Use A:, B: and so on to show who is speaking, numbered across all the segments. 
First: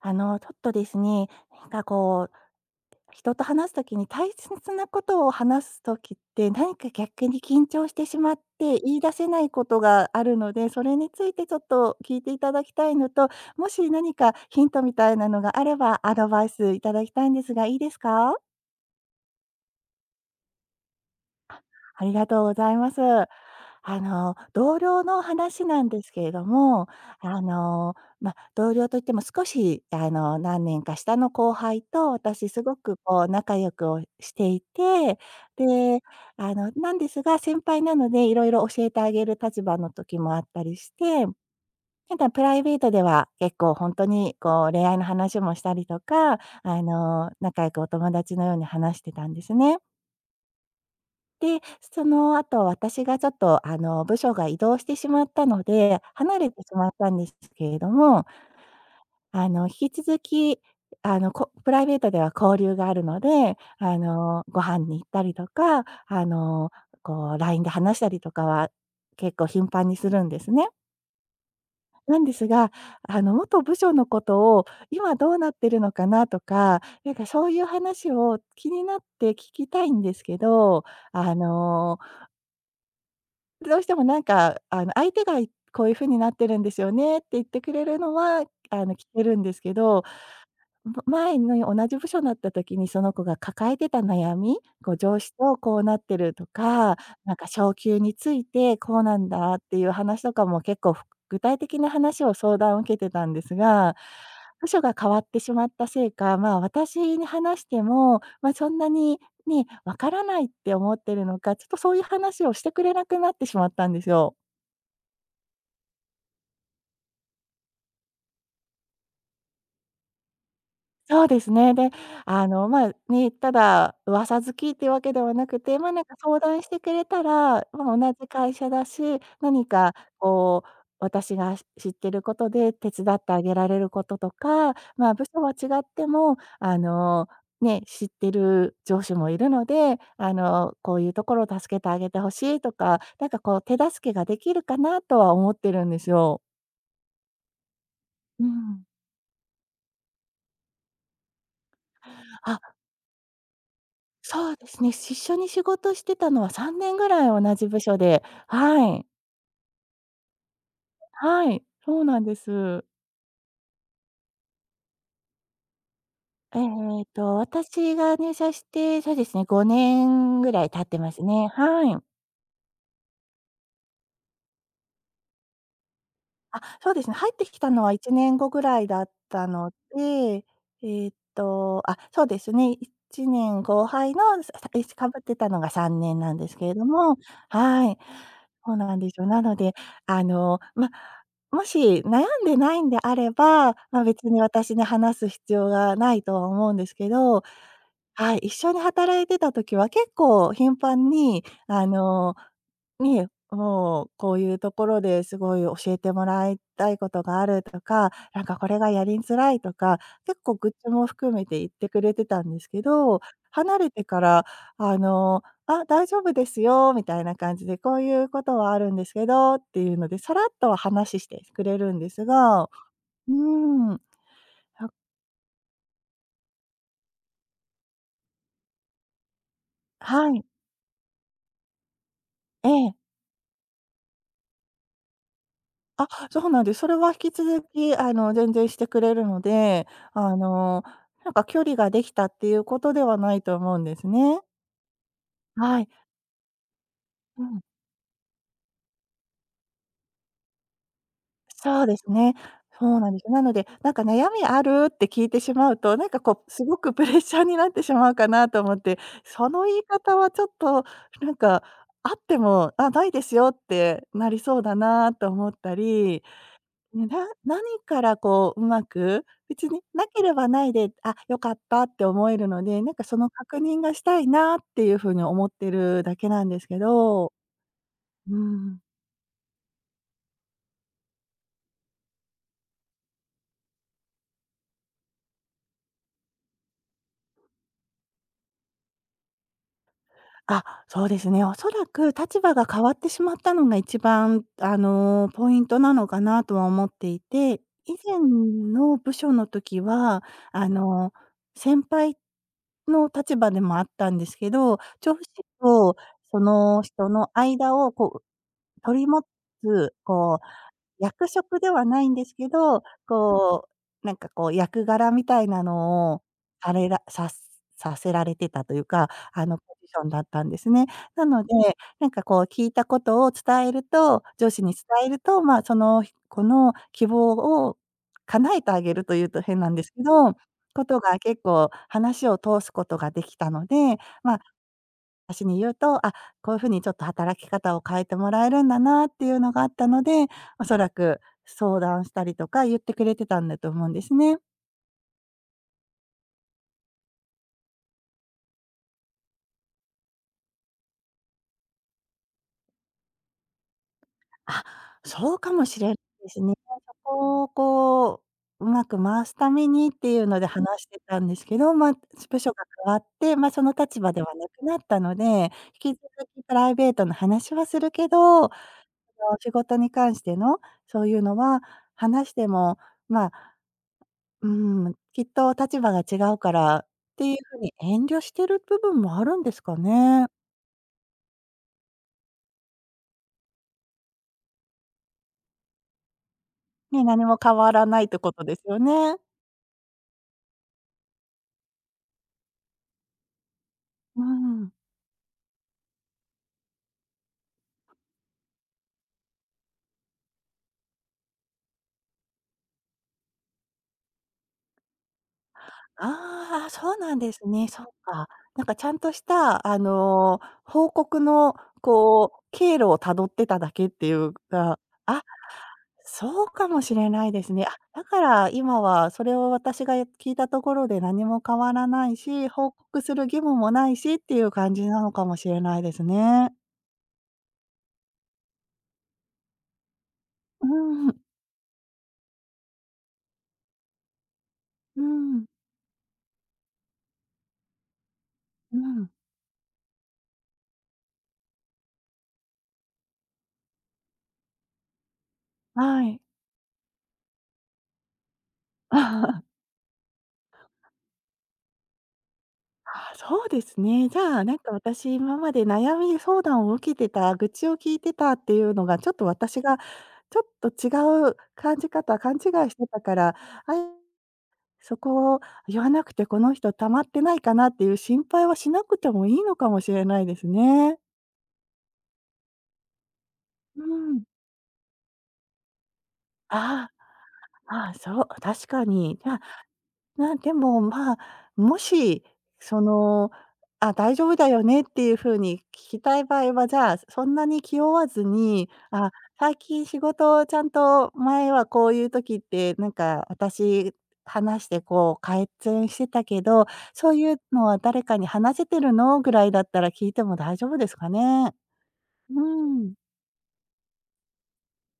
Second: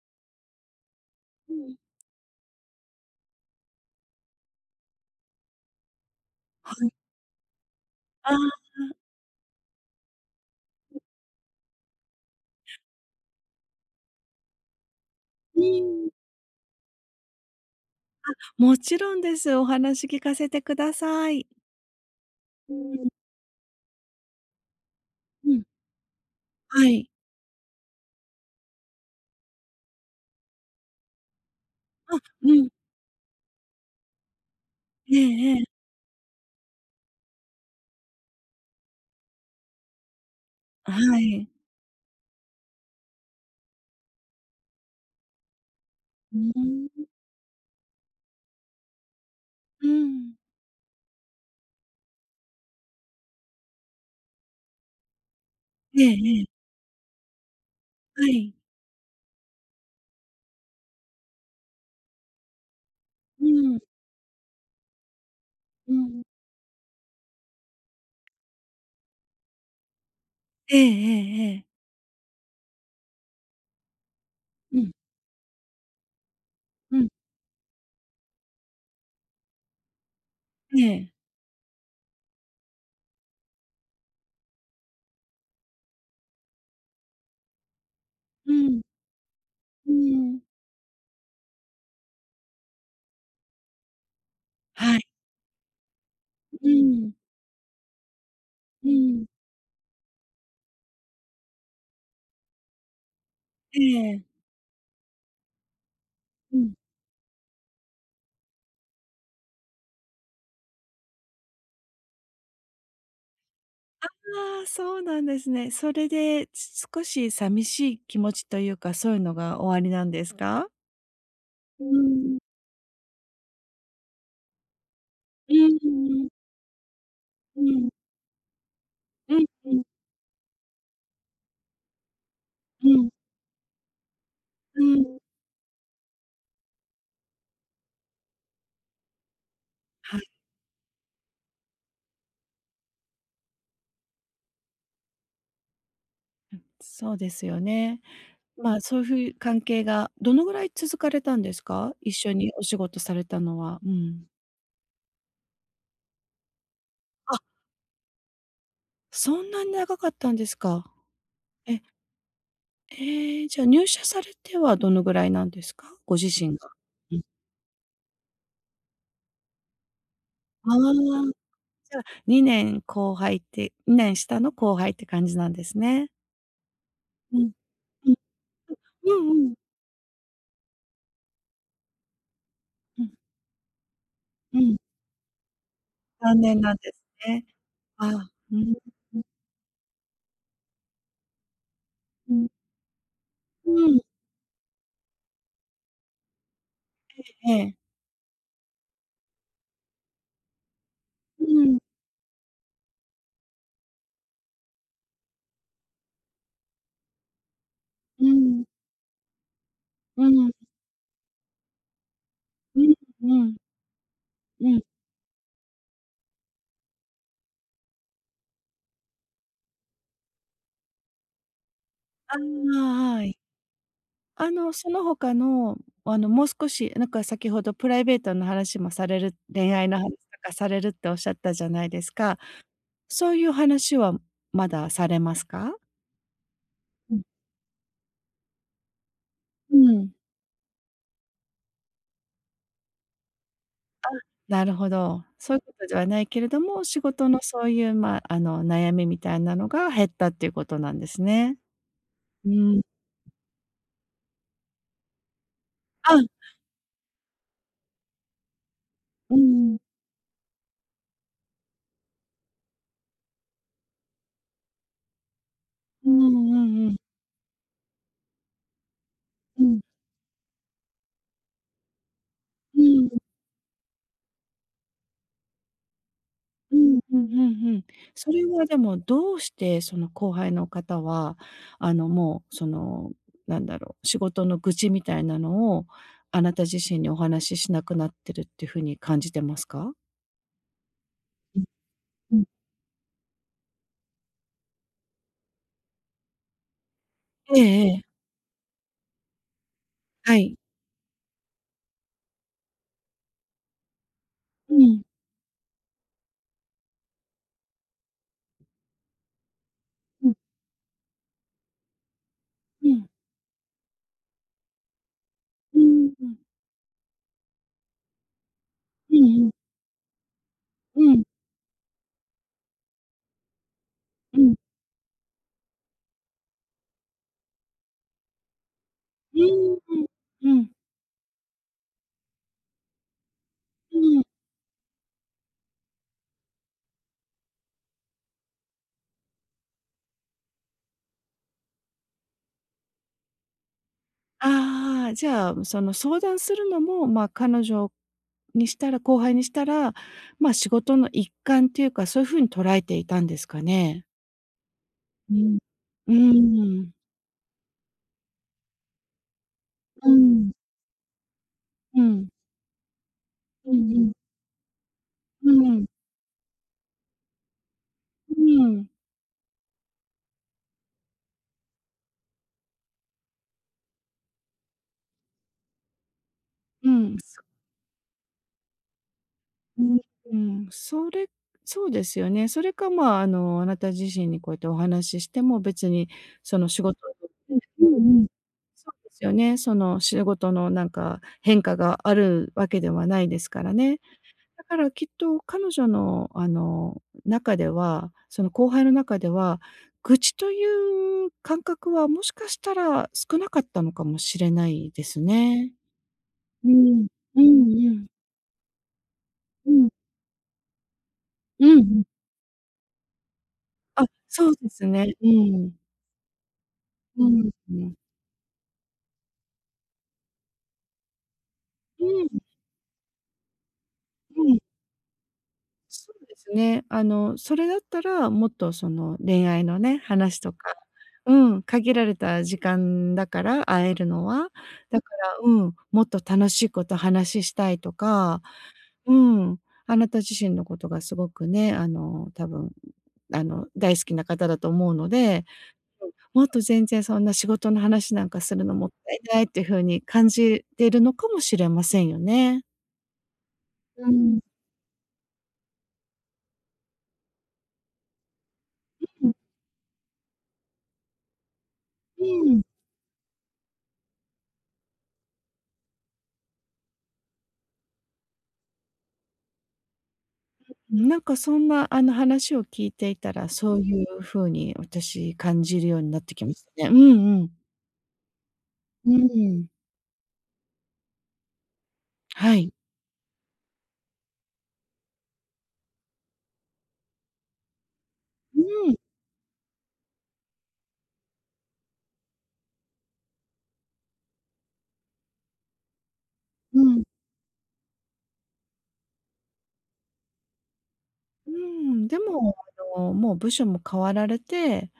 A: ちょっとですね、
B: う
A: なん
B: ん。
A: かこう、人と話すときに大切なことを話すときって、
B: は
A: 何か
B: い。
A: 逆に緊張してしま
B: あ
A: っ
B: あ、
A: て、言い出せないことがあるので、それについてちょっと聞いていただきたいのと、もし何かヒントみたいなのが
B: う
A: あれば、
B: ん。
A: アドバイスいただきたいんですが、いいですか？
B: もちろんです。お話聞かせてください。
A: ありがとうござ
B: う
A: います。
B: ん、
A: 同僚の
B: うん、
A: 話なんですけれど
B: は
A: も、
B: い。
A: あの、同僚といっても少し、何年か下の後輩と私
B: う
A: す
B: ん。
A: ごく仲良くをしてい
B: え
A: て、
B: えええ。
A: で、なんですが、先輩なので色々教えてあげる立場の時もあったりし
B: は
A: て、
B: い。
A: ただプライベートでは結構ほんとに恋愛の話もしたりと
B: う
A: か、
B: ーん、
A: 仲良くお友達のように話してたんですね。
B: うん。
A: で、その後、私がちょっと、部署が移動してしまったので、
B: ええ
A: 離
B: え
A: れ
B: え、
A: てしまったんですけれども、
B: はい。
A: 引き続き、プライベートでは交流があるの
B: う
A: で、
B: ん、
A: ご飯に行ったりとか、
B: うん。
A: こう LINE で話したりとかは結構頻繁にするんですね。
B: ええええええ。
A: なんですが、元部署のことを
B: うん、
A: 今どうなってるのかなとか、
B: うん、
A: そういう話を気になって聞きたいんですけど、
B: ええ。
A: あのどうしても相手がこういう風になってるんですよねって言ってくれるのは、
B: うん、
A: 聞けるんですけ
B: う
A: ど、
B: ん。
A: 前の同じ部署になった時にその子が抱えてた悩み、こう
B: はい。
A: 上司とこうなってると
B: う
A: か、
B: ん、
A: 昇給について
B: う
A: こうな
B: ん。
A: んだっていう話とかも結構具体的な話を相談を受けてたんです
B: え
A: が、
B: え。
A: 部署が変わってしまったせいか、ま
B: う
A: あ、
B: ん。
A: 私に話しても、ま、そんなにね、わからないって思ってるのか、ちょっとそういう話をしてくれなくなってしまったんですよ。
B: ああ、そうなんですね。それで、す少し寂しい気持ちというか、そういうのがおありなんですか？
A: そうですね。
B: う
A: で、
B: ん。
A: まあ、ね、ただ噂好きっていうわけではな
B: う
A: くて、
B: ん、
A: まあ、
B: うん。
A: 相談してくれたら、
B: うん。
A: まあ、同じ会社だし、
B: うん
A: 何
B: う
A: か
B: ん
A: こう、私が知ってることで
B: う
A: 手伝
B: ん
A: ってあげられることとか、
B: う
A: まあ、
B: ん。
A: 部署は違っても、ね、知ってる上司もいるので、
B: はい、
A: こういうところを助けてあげてほしいとか、手助けができるかなとは思ってるんですよ。
B: そうですよね。
A: う
B: まあ、
A: ん。
B: そういう関係がどのぐらい続かれたんですか？一緒にお
A: あ、
B: 仕事されたのは。うん。
A: そうですね、一緒に仕事してたのは3年ぐら
B: あ、
A: い同じ部署で、はい。
B: そんなに長かったんですか。
A: はい、
B: え、
A: そうなんです。
B: ええ、じゃあ入社されてはどのぐらいなんですか？ご自身
A: え
B: が。
A: え
B: うん。
A: 私が入社して、そうですね、5年ぐらい
B: あ
A: 経っ
B: あ、
A: てますね。は
B: じゃあ
A: い。
B: 2年後輩って2年下の後輩って感じなんですね。
A: あ、そうですね。入っ
B: う
A: て
B: ん、
A: きたのは
B: う
A: 1
B: ん、
A: 年後ぐらいだっ
B: うん
A: た
B: うん、
A: ので、あ、そうですね。
B: うん、
A: 1年後輩の、さ
B: う
A: さ
B: ん。
A: えしかぶってたのが3年な
B: さ
A: ん
B: ん
A: で
B: ね
A: す
B: ん
A: け
B: な
A: れ
B: ん
A: ど
B: で
A: も、
B: すね。
A: はい。
B: ああ、う
A: そ
B: ん、
A: うなんで
B: う
A: す
B: ん、
A: よ。なので、あの、ま、もし悩
B: う
A: ん
B: ん。
A: でないんであれば、
B: うん、
A: ま、別に私に話す必要がないとは思うんですけど、
B: ええ。
A: はい、一緒に働いてた時は結構頻繁に、
B: うん、
A: ねもう、こういうところですごい教えてもらいたいことがあるとか、
B: うん、
A: これがやりづらいとか、
B: う
A: 結
B: ん、う
A: 構愚痴も含めて言ってくれてたんですけ
B: ん、
A: ど、
B: うん、
A: 離れてから、
B: うん。
A: 「あ、大丈夫ですよ」みたいな感じで、「こういうことはあるんですけど」っていうので、さらっとは話してくれるんです
B: あ
A: が、う
B: あ、は
A: ー
B: い。
A: ん、は
B: あの、その他の、もう少し、なんか先ほどプライベートの話もされる恋愛の話と
A: はい、
B: かされるっておっしゃったじゃないですか。
A: ええ。
B: そういう話はまだされますか？
A: あ、そうなんです。それは引
B: うん、
A: き続き、全然してくれるの
B: う
A: で、
B: ん。
A: あの、距離ができたっていうことではないと思うんですね。
B: なるほど。そういうこ
A: は
B: と
A: い。
B: ではないけれども、仕事の
A: うん。
B: そういう、まあ、あの、悩みみたいなのが減ったっていうことなんですね。
A: そうですね。
B: うん。
A: そうなんです。なので、「悩みある？」って聞いてしまうと、
B: あ、
A: すごくプレッシャーになってしまうかなと思って、
B: う
A: その言
B: ん、
A: い方はちょっとなんか、あっても、「あ、ないですよ」ってなりそうだなと思った
B: う
A: り
B: んうんうんうん、
A: ね、何からこう、うまく、
B: う
A: 別
B: ん、
A: になければないで、あ、良かったって思えるので、
B: うん。
A: その確認がしたいなっていう風に思ってるだけなんです
B: う
A: け
B: ん、うん
A: ど。
B: うんうん。そ
A: う
B: れはで
A: ん。
B: もどうしてその後輩の方は、あの、もうその、なんだろう、仕事の愚痴みたいなのを、あなた自身にお話ししなくなってるっていう風に感じてますか？
A: あ、そうですね。お
B: うん
A: そらく
B: う
A: 立
B: ん。
A: 場が変わってしまったのが一番、ポイントなのかなとは思っていて、
B: えええ
A: 以
B: え、
A: 前の部署の時は、
B: はい。
A: あの、先輩の立場でもあったんですけ
B: う
A: ど、
B: ん、
A: 上司とその人の間をこう取り持つ、
B: うん、
A: こう、役職ではないんですけど、
B: うん、
A: 役柄みたいな
B: うー
A: の
B: ん、
A: を
B: うん、
A: されらささせられてたというか、
B: うんうん、
A: ポジションだったんですね。
B: う
A: な
B: ん、
A: ので、聞いたことを伝えると
B: う
A: 上
B: ん、
A: 司に伝えると、まあ、その子の希望を叶えてあげるという
B: う
A: と変な
B: ん、
A: ん
B: うん、
A: です
B: うんう
A: け
B: ん
A: ど、
B: うんうんうんうん。
A: ことが結構話を通すことができたので、
B: うん。
A: まあ、私に言うと、あ、こういうふうにちょっと働き方を変えてもらえるんだなっていうのがあったので、おそらく相談したりとか言ってくれてたんだと思うんですね。
B: ああ、じゃあ、その相談するのも、まあ、彼女にしたら後輩にしたら、まあ、仕事の一環っていうか、そういうふうに捉えていたんですかね？
A: あ、そ
B: う
A: うか
B: ん。
A: もしれない
B: う
A: ですね。
B: ー
A: そ
B: ん。
A: こをうまく回すためにっ
B: う
A: ていうので
B: ん。
A: 話してたんですけど、まあ、
B: うん。
A: 部署が変わって、まあ、その
B: うん
A: 立
B: う
A: 場
B: ん。
A: ではなくなったので、
B: う
A: 引き続きプライベートの話はするけど、
B: ん。
A: 仕事に関してのそういうのは話しても、まあうん、きっと立場が違うからっ
B: うん。
A: ていう
B: そ
A: ふうに遠慮してる部分もあるんですか
B: う。うん。
A: ね。
B: うんそうんうんそれそうですよね。それか、まあ、あの、あなた自身にこうやってお話ししても、別にその仕事。
A: ね、何も変わら
B: うんう
A: ないって
B: ん。
A: ことですよ
B: そうで
A: ね。
B: すよね。その仕事のなんか変化があるわけではないですからね。
A: う
B: だ
A: ん。
B: からきっと彼女のあの中では、その後輩の中では、愚痴という感覚はもしかしたら少なかったのかもしれないですね。
A: あ
B: う
A: あ、そう
B: ん。
A: なんで
B: う
A: すね。
B: ん
A: そっ
B: うん。
A: か。ちゃんとした、
B: うん。
A: 報告の
B: うんうん。
A: 経路を辿ってただけっ
B: あ、
A: ていう
B: そうで
A: か、
B: すね。
A: あ、
B: うん。
A: そうかもしれな
B: う
A: いで
B: ん
A: すね。
B: う
A: あ、
B: ん。
A: だから今はそれを私が聞いたところで何も変わら
B: う
A: な
B: ん
A: い
B: うん。
A: し、報告する義務もないしっていう感じなのかもしれないです
B: そうで
A: ね。
B: すね。あの、それだったら、もっとその恋愛のね、話とか、
A: うん、
B: うん、限られた時間だから会えるのは、だ
A: う
B: から、
A: ん、
B: うん、もっと楽しいこと話したいとか、
A: うん、
B: うん、あなた自身のことがすごくね、あの、多分、あの、大好きな方だと思うので、
A: は
B: うん、
A: い。
B: もっと全然そんな仕事の話なんかするのもったいないってい う風に感じているのかもしれませんよね。
A: ああ、そうです
B: う
A: ね。じゃ
B: ん。
A: あ、私、今まで悩み相談を受けてた、愚痴を聞いてたっていうのが、ちょっと
B: う
A: 私が、ちょっと違う感じ方、勘違い
B: ん。
A: してたから、あ、そこを言わなくてこの人溜まってないかなっていう心配はしなくてもいいのかもしれないですね。
B: なんかそんなあの話を聞いていたら、そう
A: う
B: いう
A: ん。
B: 風に私感じるようになってきました
A: あ
B: ね。うんうん。
A: あ、ああ、そう、確か
B: う
A: に。じゃあ、
B: ん。
A: まあ、でも、まあ、もし、
B: はい。
A: その、あ、大丈夫だよねっていう風に聞きたい場合は、じゃあ、そんなに気負わず
B: う
A: に、
B: ん、
A: あ、最近仕事ちゃんと前はこういう時って、私話して改善してたけど、
B: うん。
A: そういうのは誰かに話せてるの？ぐらいだったら聞いても大丈夫ですか
B: う
A: ね？
B: ん、で
A: う
B: も、
A: ん、
B: あの、もう部署も変わられて、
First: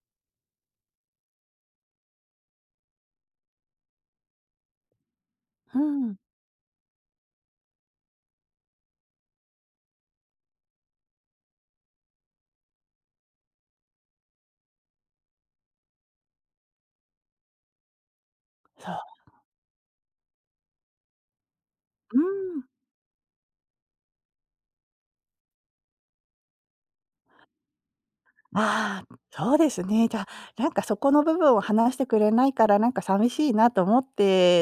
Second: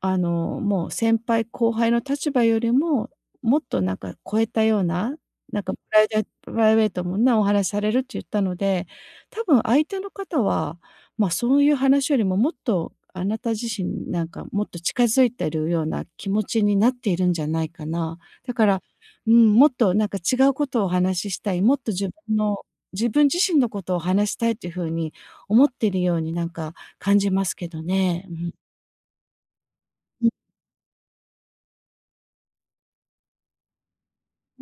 B: あの、もう先輩後輩の立場よりも、もっとなんか超えたような、なんか
A: うん、
B: プライベートもなお話されるって言ったので、多分相手の方は、ま、そういう話よりももっとあなた自身なんかもっと近づいてるような気持ちになっているんじゃないかな。だから、
A: そう、
B: うん、もっとなんか違うことをお話ししたい、もっと
A: うん。
B: 自分自身のことを話したいっていう風に思っているようになんか感じますけどね。うん。
A: ああ、そうですね。じゃあ、そこの部分を話してくれないから、寂しいなと思っ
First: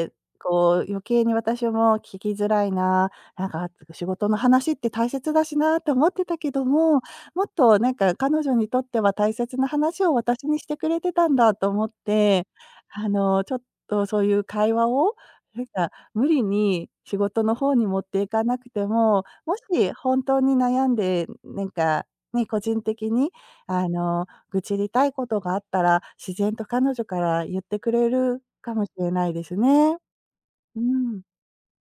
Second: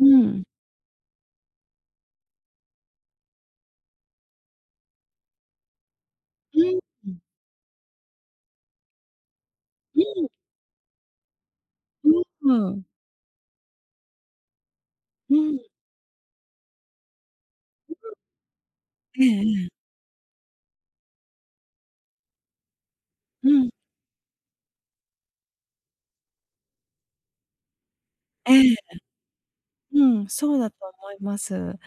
B: ううん。
A: こう余計に私も聞きづらいな、仕事の話って大切だしなと思ってたけ
B: う
A: ど
B: ん。
A: も、もっと彼女にとっては大切な話を
B: う
A: 私にしてくれてたんだと思っ
B: ん、
A: て、
B: うん。
A: ちょっとそういう会話を、
B: うん。
A: 無理に仕事の方に持っていかなくても、
B: ええ
A: もし
B: ええ。
A: 本当に悩んで、ね、個人的に
B: うん。
A: 愚痴りたいことがあったら、自然と彼女から言ってくれる
B: え
A: かもし
B: え。
A: れないですね。
B: うん、そうだと
A: う
B: 思い
A: ん。
B: ます。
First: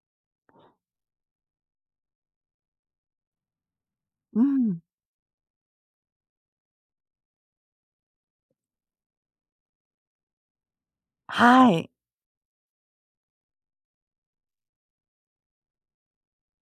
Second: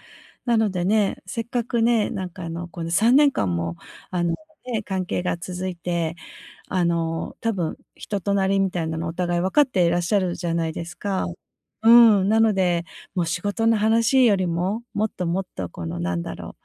B: なのでね、せっかくね、なんかあの、この3年間もあの、
A: うん。
B: ね、関係が続いて、あの、多分人となりみたいなのお互い分かっていらっしゃるじゃないですか。
A: は
B: う
A: い。
B: ん、なので、もう仕事の話よりも、もっともっとこのなんだろ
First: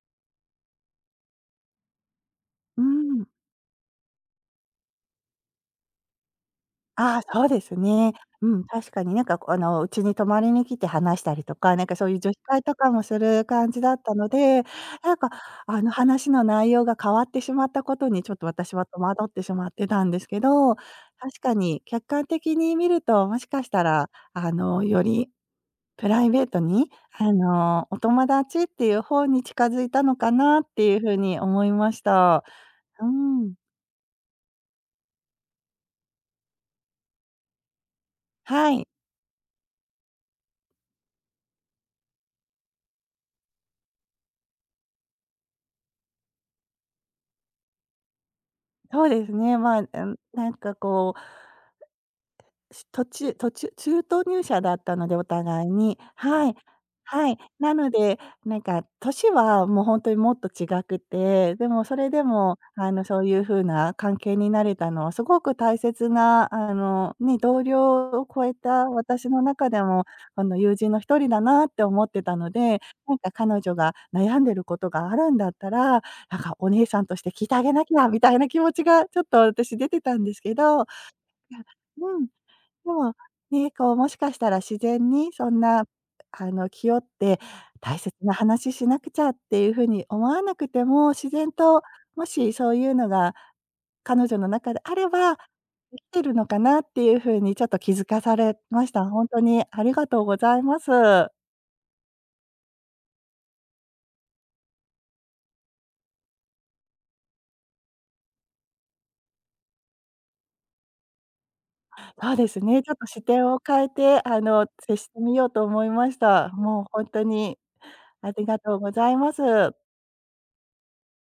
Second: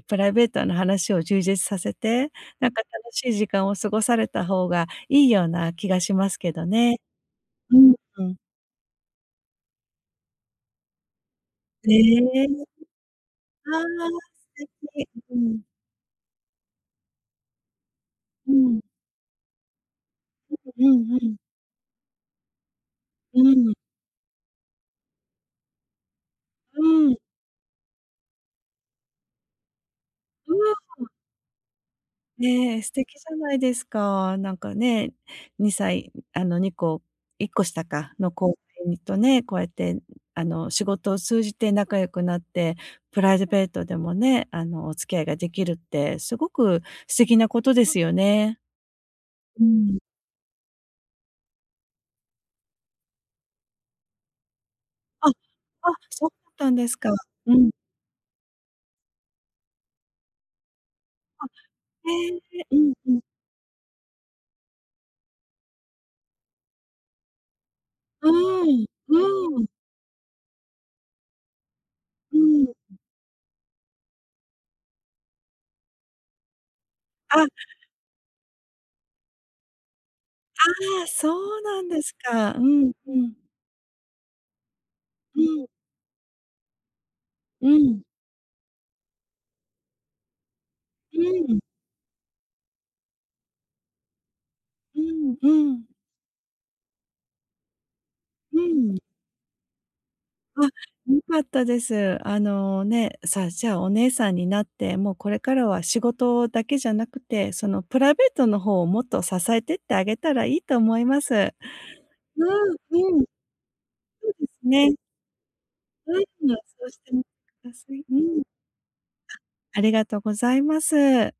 B: う、プライベートな話を充実させて、なん
A: う
B: か楽
A: ん。
B: しい時間を過ごされた方がいいような気がしますけどね。
A: ああ、そうです
B: うん
A: ね。
B: うん。
A: うん、確かにうちに泊まりに来て話したりとか、
B: え
A: そういう女子
B: え、
A: 会とかもする感
B: あ
A: じ
B: あ、
A: だったので、
B: 素敵。
A: なんか
B: うん。
A: 話の内容が変わってしまったことにちょっと
B: う
A: 私
B: ん。
A: は戸惑ってしまってたんですけど、確
B: うんうん。
A: かに客観的に見ると、も
B: う
A: しかし
B: ん。
A: たら、よりプライベート
B: う
A: に、
B: ん。
A: お友達っていう方に近づいたのか
B: う
A: なっ
B: ん。
A: ていう風に思いました。
B: ねえ、素
A: うー
B: 敵じゃな
A: ん。
B: いですか。なんかね、2歳、あの、2個、1個下かの後
A: はい、
B: 輩とね、こうやって、あの、仕事を通じて仲良くなって、プライベートでもね、あの、お付き合いができるってすごく素敵なことですよね。
A: そうですね。
B: う
A: まあ、
B: ん。
A: うん、なんかこうし途中途中中途入社だったので、お
B: あ、
A: 互い
B: あ、
A: に。
B: そうだ
A: は
B: っ
A: い。
B: たんですか。
A: はい。
B: うん。
A: なので、年はもう本当にもっと違く
B: あ、
A: て、でもそれで
B: へ
A: も、
B: え、うんう
A: そ
B: ん。
A: ういう風な関係になれたのはすごく大切な、ね、同僚を
B: う
A: 超え
B: ーん、
A: た私の
B: うーん、
A: 中でも、友人の一人だなって思ってた
B: う
A: の
B: ん。
A: で、彼女が悩んでることがあるんだったら、お姉さんとして
B: あ、
A: 聞い
B: あ
A: てあげなきゃみたいな気持ちがちょっと私出てたんですけど
B: あ、そうなんです
A: うん。
B: か。うん
A: で
B: う
A: も、
B: ん。
A: ね、こうもしかしたら自然に
B: う
A: そん
B: ん、
A: な、気負って
B: う
A: 大
B: ん、
A: 切な話しなくちゃっていう風に思わなくても、
B: う
A: 自然
B: ん。
A: ともしそういうのが彼女の中であ
B: う
A: れば、
B: んうん。
A: できてるのかなっていう風にちょっと気づかされ
B: う
A: まし
B: ん。
A: た。ほんとにありがとうござ
B: あ、
A: います。
B: 良かったです。あのね、さあ、じゃあお姉さんになって、もうこれからは仕事だけじゃなくて、そのプライベートの方をもっと支えてってあげたらいいと思います。
A: そう
B: う
A: です
B: ん
A: ね、ちょっと
B: うん、
A: 視
B: そ
A: 点を変えて、
B: うですね。
A: 接してみようと思いまし
B: うん、
A: た。
B: そ
A: もう
B: うし
A: ほん
B: てみ
A: と
B: て
A: に
B: ください。
A: あ
B: うん、
A: りがとうございます。
B: ありがとうございます。